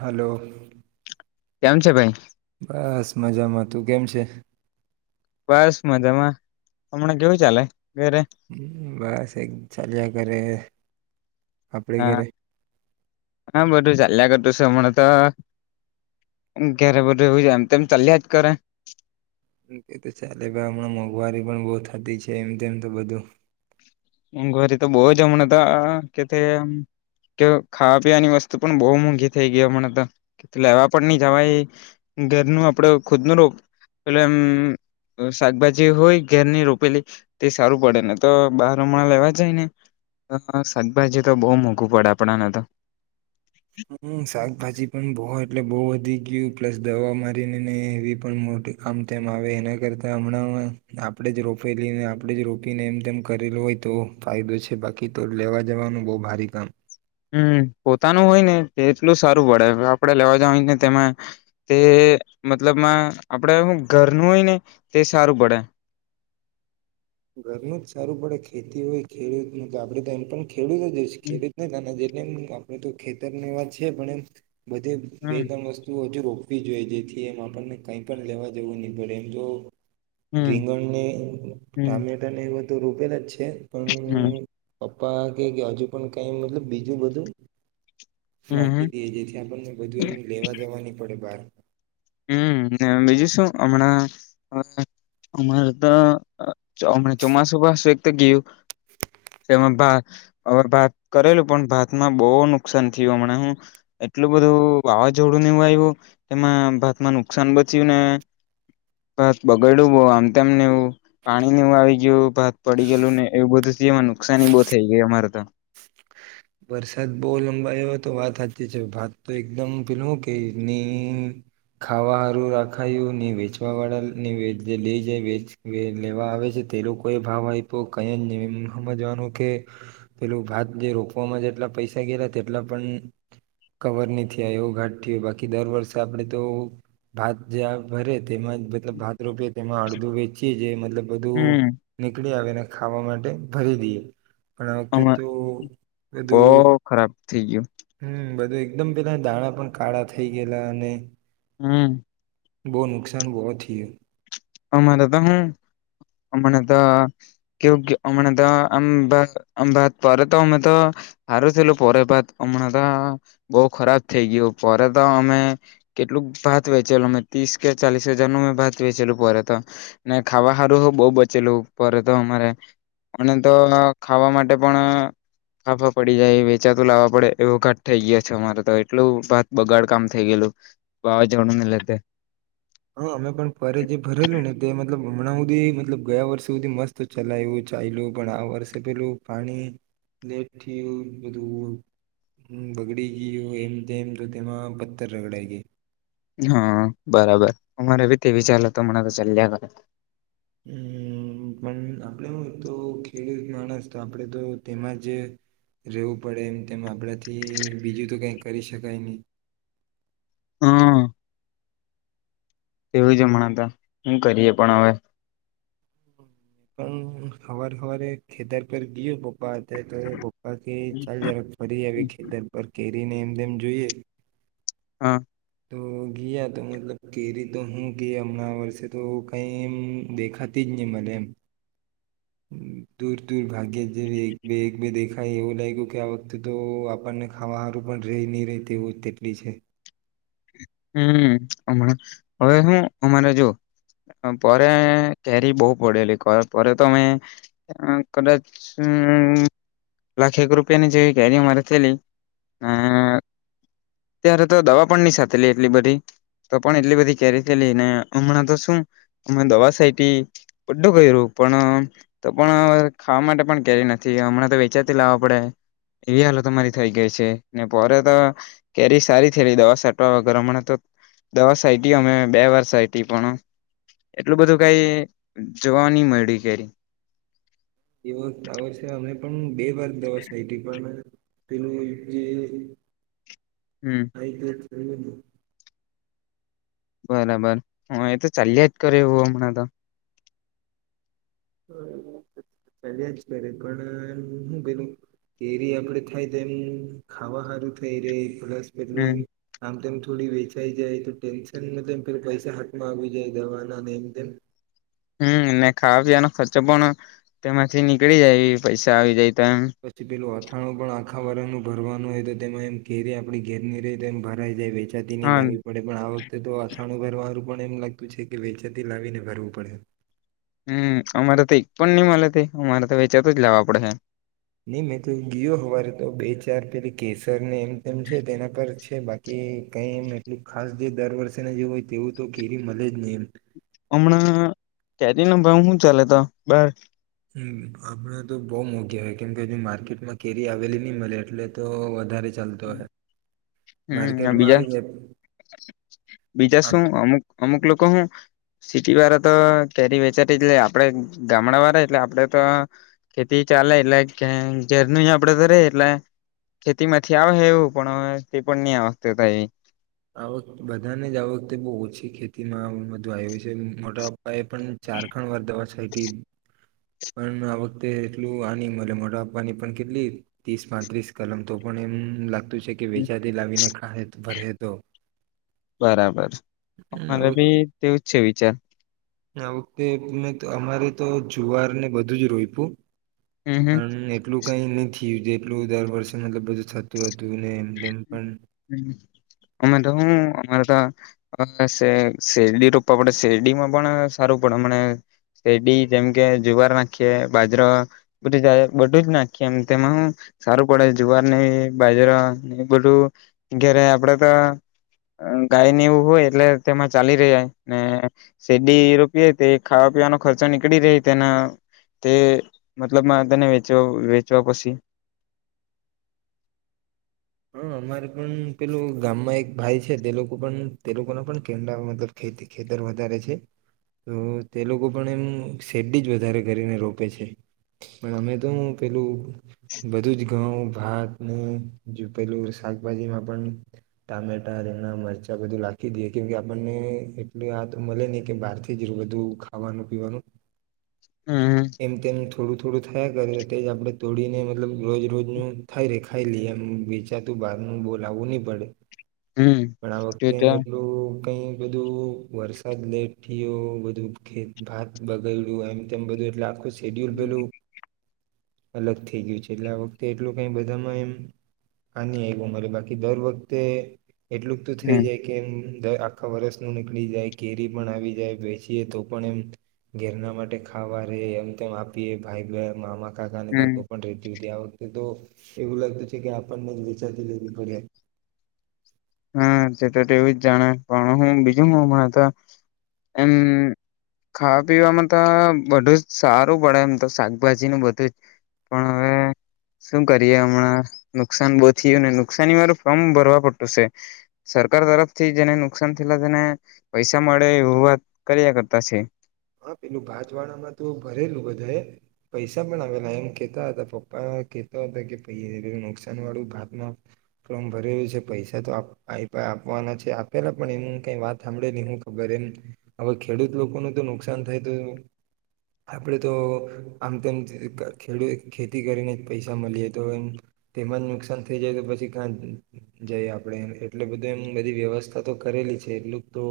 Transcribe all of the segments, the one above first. Hello કેમ છે ભાઈ બસ મજામાં તું કેમ છે બસ મજામાં હમણા કેવું ચાલે ઘરે? બસ એક ચાલ્યા કરે આપડે હા, ઘરે હા, બધું ચાલ્યાં કર તું સે હમણા તો, ઘેરે બધું એવું જ એમ તેમ ચાલ્યા જ કરે તો ચાલે ભાઈ હમણાં મોંઘવારી પણ બહુ થતી છે, એમ તેમ તો બધું મોંઘવારી તો બહુ જ હમણાં હતા કેથે ખાવા પીવાની વસ્તુ પણ બહુ મોંઘી થઈ ગઈ હમણાં તો, લેવા પણ ની જવાય, ઘરનું આપડ ખુદ નું રો એટલે એમ શાકભાજી હોય, ઘરની રોપેલી તે સારું પડે ને તો બહાર હમણા લેવા જાય ને શાકભાજી તો બહુ મોંઘું પડે આપણાને તો હમ, શાકભાજી પણ બવ એટલે બહુ વધી ગયું, પ્લસ દવા મારીને નહી એવી પણ મોટી આમ તેમ આવે એના, કરતા હમણાં આપણે જ રોપેલીને આપણે જ રોપીને એમ તેમ કરેલું હોય તો ફાયદો છે બાકી તો લેવા જવાનું બહુ ભારે કામ હમ, પોતાનું હોય ને તે એટલું સારું પડે આપડે લેવા જવા હોય ને તેમાં તે મતલબમાં આપડે ઘરનું હોય ને તે સારું પડે ઘરનું જ સારું પડે ખેતી હોય ખેડૂતનુ તો આપડે તો એમ પણ ખેડૂતો જે ખે [unintelligible] નને જે એમ આપડે તો ખેતરની વાત છે પણ એમ બધે, બે, હમ ત્રણ, વસ્તુ હજુ રો જોઈએ જેથી એમ આપણને કઈ પણ લેવા જવું નહી પડે એમ તો હમ રીંગણને હમ ટામેટા ને એ તો રોપેલા જ છે પણ હમ પા કે હજુ પણ કઈ મતલબ બીજું બધું હમ નાખી દેએ જેથી આપણને બધું એમની લેવા જવાની ન પડે બહાર. હ બીજું શું હમણાં અમારે તો હમણા ચોમાસું પાસું એક તો ગયું તેમાંાત હવે ભાત કરેલું પણ ભાતમાં બહુ નુકસાન થયું હમણાં હું એટલું બધું વાવાઝોડું ને આવ્યું એમાંત ભાતમાં નુકસાન બચય્યું ને ભાત બગાડ્યું બહ આમતેમ ને એવું પાણીને એવું આવી ગયું ભાત પડી ગયેલું ને એવું બધું એમાં નુકસાની બહુ થઈ ગઈ અમારે તો વરસાદ બહ લંબાયો તો વાત સાચી છે ભાત તો એકદમ પેલું કે ની ખાવાારું રાખાયું ને વેચવા વાળા ને જે લઈ જાય લેવા આવે છે પેલો કોઈ ભાવ આપ્યો કઈ એ સમજવાનું કે પેલું ભાત જે રો માં જેટલા પૈસા ગેલા તેટલા પણ કવર ન આ એવો ઘાટ થયયો બાકી દર વર્ષે આપણેે તો ભાત જં ભરે તેમાં મતલબ ભાત રોપીએ તેમાં અડધું વેચીએ જે મતલબ બધું હમ નીકળી આવે. ખાવા માટે ભરી દઈએ. પણ આ વખતે તો બધું બહ ખરાબ. થય ગયું. હમ બધું એકદમ પેલા દાણા પણ કાળા થઈ ગયેલા અને હમ. બવ નુકસાન, બહુ થયું અમારે તો હું, હમણાં તો કેવું કે હમણાં તો આમ ભાત પરે તો અમે તો હારું થયેલું પોરે ભાત, હમણાં તો બહુ ખરાબ થઇ ગયું પોરે તો અમે કેટલુંક ભાત વેચેલું અમે ત્રીસ કે ચાલીસ હજાર નો ભાત વેચેલું પોરે તો ને ખાવાહારું બહુ બચેલું પોરે તો અમારે અને તો ખાવા માટે પણ ફાફા પડી જાય વેચાતું લાવવા પડે એવો ઘાટ થઈ ગયો છે અમારે તો એટલું ભાત બગાડ કામ થઈ ગયેલું, વાવાઝોડુંને લીધે હા, અમે પણ ફરેજી ભરેલું ને તે મતલબ હમણાં હુધી, મતલબ ગયા વર્ષે સુધી મસ્ત ચલાયુ ચાલયુ પણ આ વર્ષે પેલું પાણી લેટથીય બધું બગડી ગયું એમતેમ તો તેમાં પથ્થર રગડાઈ ગેય હા, બરાબર અમારે બી તે વિચાર લ તો મણા તો ચાલ્યા કરે હમ, પણ આપણે હું તો ખેડૂત માણસ તો આપણેે તો તેમાં જ રહેેવું પડે એમ તેમ આપણાથી બીજું તો કઈ કરી શકાય નહી હા એવું જ હમણાં તો હું કરીએ પણ હવે હમ હવાર હવારે એ ખેતર પેર ગયો બાત હ તો પપ્પા કે ચાલ જરાક ફરી આવી ખેતર પર કે ને એમ તેમ જોઈએ હા તો, ગીયા તો મતલબ કેરી તો હું ગઈ હમણાં વર્ષે તો કઈ એમ દેખાતી જ ની મલે એમ, દૂર દૂર ભાગ્યે જેવી એક બે, એક બે દેખાય એવું લાગ્યું કે આ વખતે તો આપણને ખાવાહારું પણ રે નહીં રહે તેવું તેટલી છે હમ, હમણા હવે હું અમારે જો પરે કેરી બોવ પડેલી તો પરે અમે કદાચ લાખેક રૂપિયાની જેવી કેરી અમારે થેલી ત્યારે તો દવા પણ નહી સાથે એટલી બધી તો પણ એટલી બધી કેરી થયેલી ને હમણાં તો શું હમે દવા છાયટી બધું કર્યું પણ તો પણ ખાવા માટે પણ કેરી નથી હમણાં તો વેચાતી લાવવા પડે એવી હાલત અમારી થઈ ગઈ છે ને પરે તો કેરી સારી થયેલી દવા વર હમણા તો દવા સાઈટી અમે બે વાર સાઈટી પણ એટલું બધું કઈ જોવા નઈ મળ્યું કેરી એવુ આ વર્ષ અમે પણ બે વાર દવાશે એટ પણ પ હમ [unintelligible] આઈગેટ તેઈબંદ બરાબર હા, એ તો ચાલ્યા જ કરે એવું હમણાં તો હ ચાલ્યા જ કરે પણ હું પેલું એરી આપડે થાય તો એમ ખાવા હારું થઈ રે [unintelligible] હમ થોડી વેચાઈ જાય તો ટેન્શન પે પૈસા હાથમાં આવી જાય દવાના ને એમ તેમ હમ અને ખાવા પીવાનો ખર્ચો પણ તેમાંથી નીકળી જાય એ પૈસા આવી જાય. તો એમ પછી પેલું વાત ખણું પણ આખા વરાનું ભરવાનું હોય તો તેમાં એમ ઘેરી આપણી ઘેરની રહે તો એમ ભરાઈ જાય છે નદીની હા લાવવી પડે પણ આ વખતે તો થાણું ભરવારું પણ એમ લાગતું છે કે વેચાતી લાવીને ભરવું પડે. હમ અમારે તો એક પણ નહી મળે અમારે તો વેચાતો જ લાવવા પડે છે. નિમેિત તો ગીયો હવારે તો બે ચાર પેરી કેસર મ તેમ છે તેના પર છે બાકી કઈ એમ એટલ ખાસ જે દર વર્ષે ના જેવ હોય તેવું તો કેરી મળે જ નહી એમ. હમણાં કેરીનો ભાઈ શું ચાલે ત બાર હ આપડ તો બહુ મોઘી હોય કેમ હજુ માર્કેટમાં કેરી આવેલી નહી મળે એટલે તો વધારે ચાલતો હોય હમ માર્કેટમાં બીજા આવી જાય બીજા શું આપ અમુક અમુક લોકો હું સિટી વાળા તો કેરી વેચાતી જ લે, આપડે ગામડા વાળા એટલે [unintelligible] ખેતી ચાલે એટલે ઘર ન આપડે તો ર એટલે ખેતીમાં આવે હવું પણ હ તે પણ નહી આવતા એવી આ વખતે બધાને જ આ વખતે બહુ ઓછી ખેતીમાં વધુ વાવીયું છે મોટા એ પણ ચારખંડ વર્ધવા સ પણ આ વખતે એટલું આની મરે મોટ આપવાની પણ કેટલી ત્રીસ પાંત્રીસ કલમ તો પણ એમ લાગ કે વેચાથી લાવીને ખ ભરે તો બરાબર હ અમારે હવે બી તેવું છે વિચાર આ વખતે મે અમારે તો જુવારને બધું જ રોઈપ્યું હમ હમ પણ એટલું કઈ નથી. જેટલું દર વર્ષે મતલબ બધું થતું હતું તેમ પણ અમે તો હું અમારે શેરડી રોપવા પડે શેરડીમાં પણ સારું પડે મને શેરડી જેમ કે જુવાર નાખીએ બાજરા બધું જ બધું જ નાખીએ એ તેમાં સારું પડે જુવારને બાજરા બધું ઘ્યારે આપડે તો ગાયને એવું હોય એટલે તેમાં ચાલી રહ્યા ને શેડી રોપીએ તે ખાવા પીવાનો ખર્ચો નીકળી રહી તેના તે મતલબમાં તે વચવા વેચવા પછી હા અમારે પણ પેલું ગામમાં એક ભાઈ છે તે લોકો પણ તે લોકોના પણ કેડા મતલબેતી ખેતર વધારે છે તો તે લોકો પણ એમ શેરડી જ વધારે કરીને રોપે છે પણ અમે તો પેલું બધું જ ઘઉં ભાત જો પેલું શાકભાજીમાં પણ ટામેટા, રીંગણા, મરચા બધું રાખી દઈએ કેમ કે આપણને એટલ આ તો મળે નહી કે બહાર થી જ બધું ખાવાનું પીવાનું હમ એમ તેમમ થોડું થોડું થયા કરે તે જ આપડણે તોડીને મતલબ રોજ રોજનું થાય ર ખાઈ લઈએ એમ વેચાતું બહાર ન બોલાવવું નહી પડે. હમ પણ આ તે વખતે તો એટલું કઈ બધું વરસાદ લેટ થયો બધું ભાત બગાડ્યું એમ તેમ બધું એટલે આખું શેડ્યુલ બલું અલગ થઈ ગયું છે એટલે આ વખતે એટલું કઈ બધામાં એમ આની આવ્યું મારે બાકી દર વખતે એટલું તો થઈ હમ જાય કે એમ આખા વરષનું નીકળી જાય, ઘેરી પણ આવી જાય, બેસીએ તો પણ એમ ઘેરના માટે ખાવા રે એમ તેમ આપીએ ભાઈ બે મામા કાકા ને હમ ત્યાં પણ રેતી ત્યાં તો એવું લાગતું છે કે આપણને જ વિચાતીતી ઘડીએ. હમ્મ તે તો એવું જ જાણે પણ હું બીજું હ હમણાં તો એમ ખાવા પીવામાં તો બધું જ સારું પડે એમ તો શાકભાજી નું બધું જ પણ હવે શું કરીએ હમણાં નુકસાન બહુ થયું ને નુકસાની વારું ફોમ ભરવા પડતું છે. સરકાર તરફ થી જેને નુકસાન થયેલા તેને પૈસા મળે એવું વાત કર્યા કરતા છે. હા પેલું ભાત વાળામાં તો ભરેલું બધા એ પૈસા પણ આવેલા એમ કેતા હતા પપ્પા કેતા હતા કે પે નુકસાન વાળું ભાતમાં ફમ ભરેલું છે પૈસા તો આયપા આપવાના છે આપેલા પણ એમ કઈ વાત સાંભળે નહી હું ખબર એમ હવે ખેડૂત લોકોનું તો નુક કસાન થાય તો આપણેે તો આમ તેમ ખેડૂત ખેતી કરીને જ પૈસા મળીએ તો એમ તેમાં જ નુકસાન થઈ જાય તો પછી કાઇ જઈ આપણે એટલે બધું એમ બધી વ્યવસ્થા તો કરેલી છે એટલું તો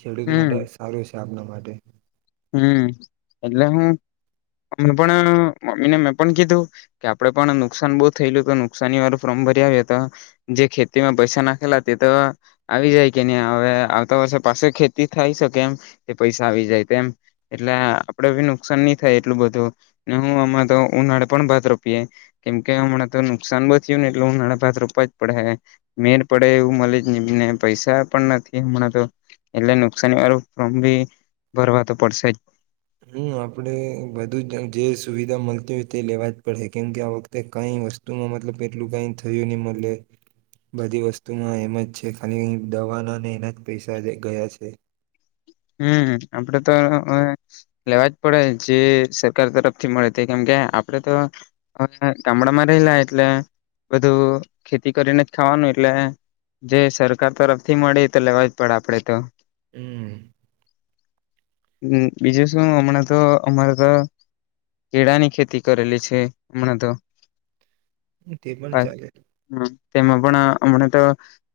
ખેડૂત માટે સારું છે. કે આપણા માટે હમ્મ એટલે હું અ પણ મમ્મીને મેં પણ કીધું કે આપડે પણ નુકસાન બહુ થયેલું તો નુકસાની વાળું ફોર્મ ભરી આવ્યો તો જે ખેતીમાં પૈસા નાખેલા તે તો આવી જાય કે નહી હવે આવતા વર્ષે પાસે ખેતી થાય છેકે એમ તે પૈસા આવી જાય તેમ. એટલે આપડે બી નુકસાન નહી થાય એટલું બધું ને હું હમણાં તો ઉનાળે પણ ભાત રોપીએે કેમકે હમણાં તો નુકસાન વી થયું ને એટલે ઉનાળે ભાત રોપવા જ પડે મેર પડે એવું મળી જ હીને પૈસા પણ નથી હમણાં તો એટલે નુકસાની વાળું ફોર્મ ભી ભરવા તો પડશે જ. હમ્મ આપણે બધું જ જે સુવિધા મળતી હોય તે લેવા જ કેમ કે આ વખતે કઈ વસ્તુમાં મતલબ એટલું કઈ થયું નહી મળે બધી વસ્તુમાં એમ જ છે ખાલી દવાના ને એના જ પૈસા ગયા છે. હમ્મ આપડે તો લેવા જ પડે જે સરકાર તરફથી મળે તે કેમ કે આપડે તો ગામડામાં રહેલા એટલે બધું ખેતી કરીને જ ખાવાનું એટલે જે સરકાર તરફથી મળે તો લેવા જ પડે આપડે તો. હમ બીજું શું હમણાં તો અમારે તો કેળાની ખેતી કરેલી છે હમણાં તો. તે પણ [unintelligible] ચાલે હમ્મ તેમાં પણ હમણા તો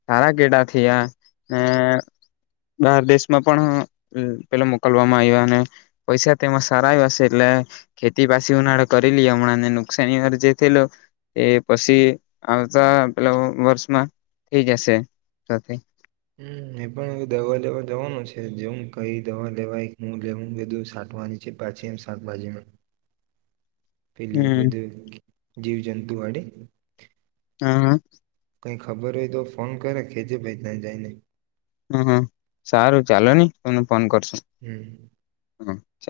સારા કેેડા થયા બાર દેશમાં પણ પેલ મોકલવામાં આવ્યા અને પૈસા તેમાં સારા આયવા શે એટલે ખેતી પાછી ઉનાળે કરી લીએ હમણાં નુકસાની પછી જે થયેલુ એ પછી આવતા પેલા વર્ષમાં થઈ જશે. હમ્મ એ પણ દવા લેવા જવાનો છે જેવ કઈ દવા લેવાય હું લેવું બધું સાઠવાની છે પાછી એમ શાકભાજીમાં. પેલી હમ વધુ જીવ જંતુ વાળી. હા હા કઈ ખબર હોય તો ફોન કરે કેેજે ભાઈ ત્યાં જઈને હમ સારું ચાલો નને કો ફોન કરશું હમ હ ચ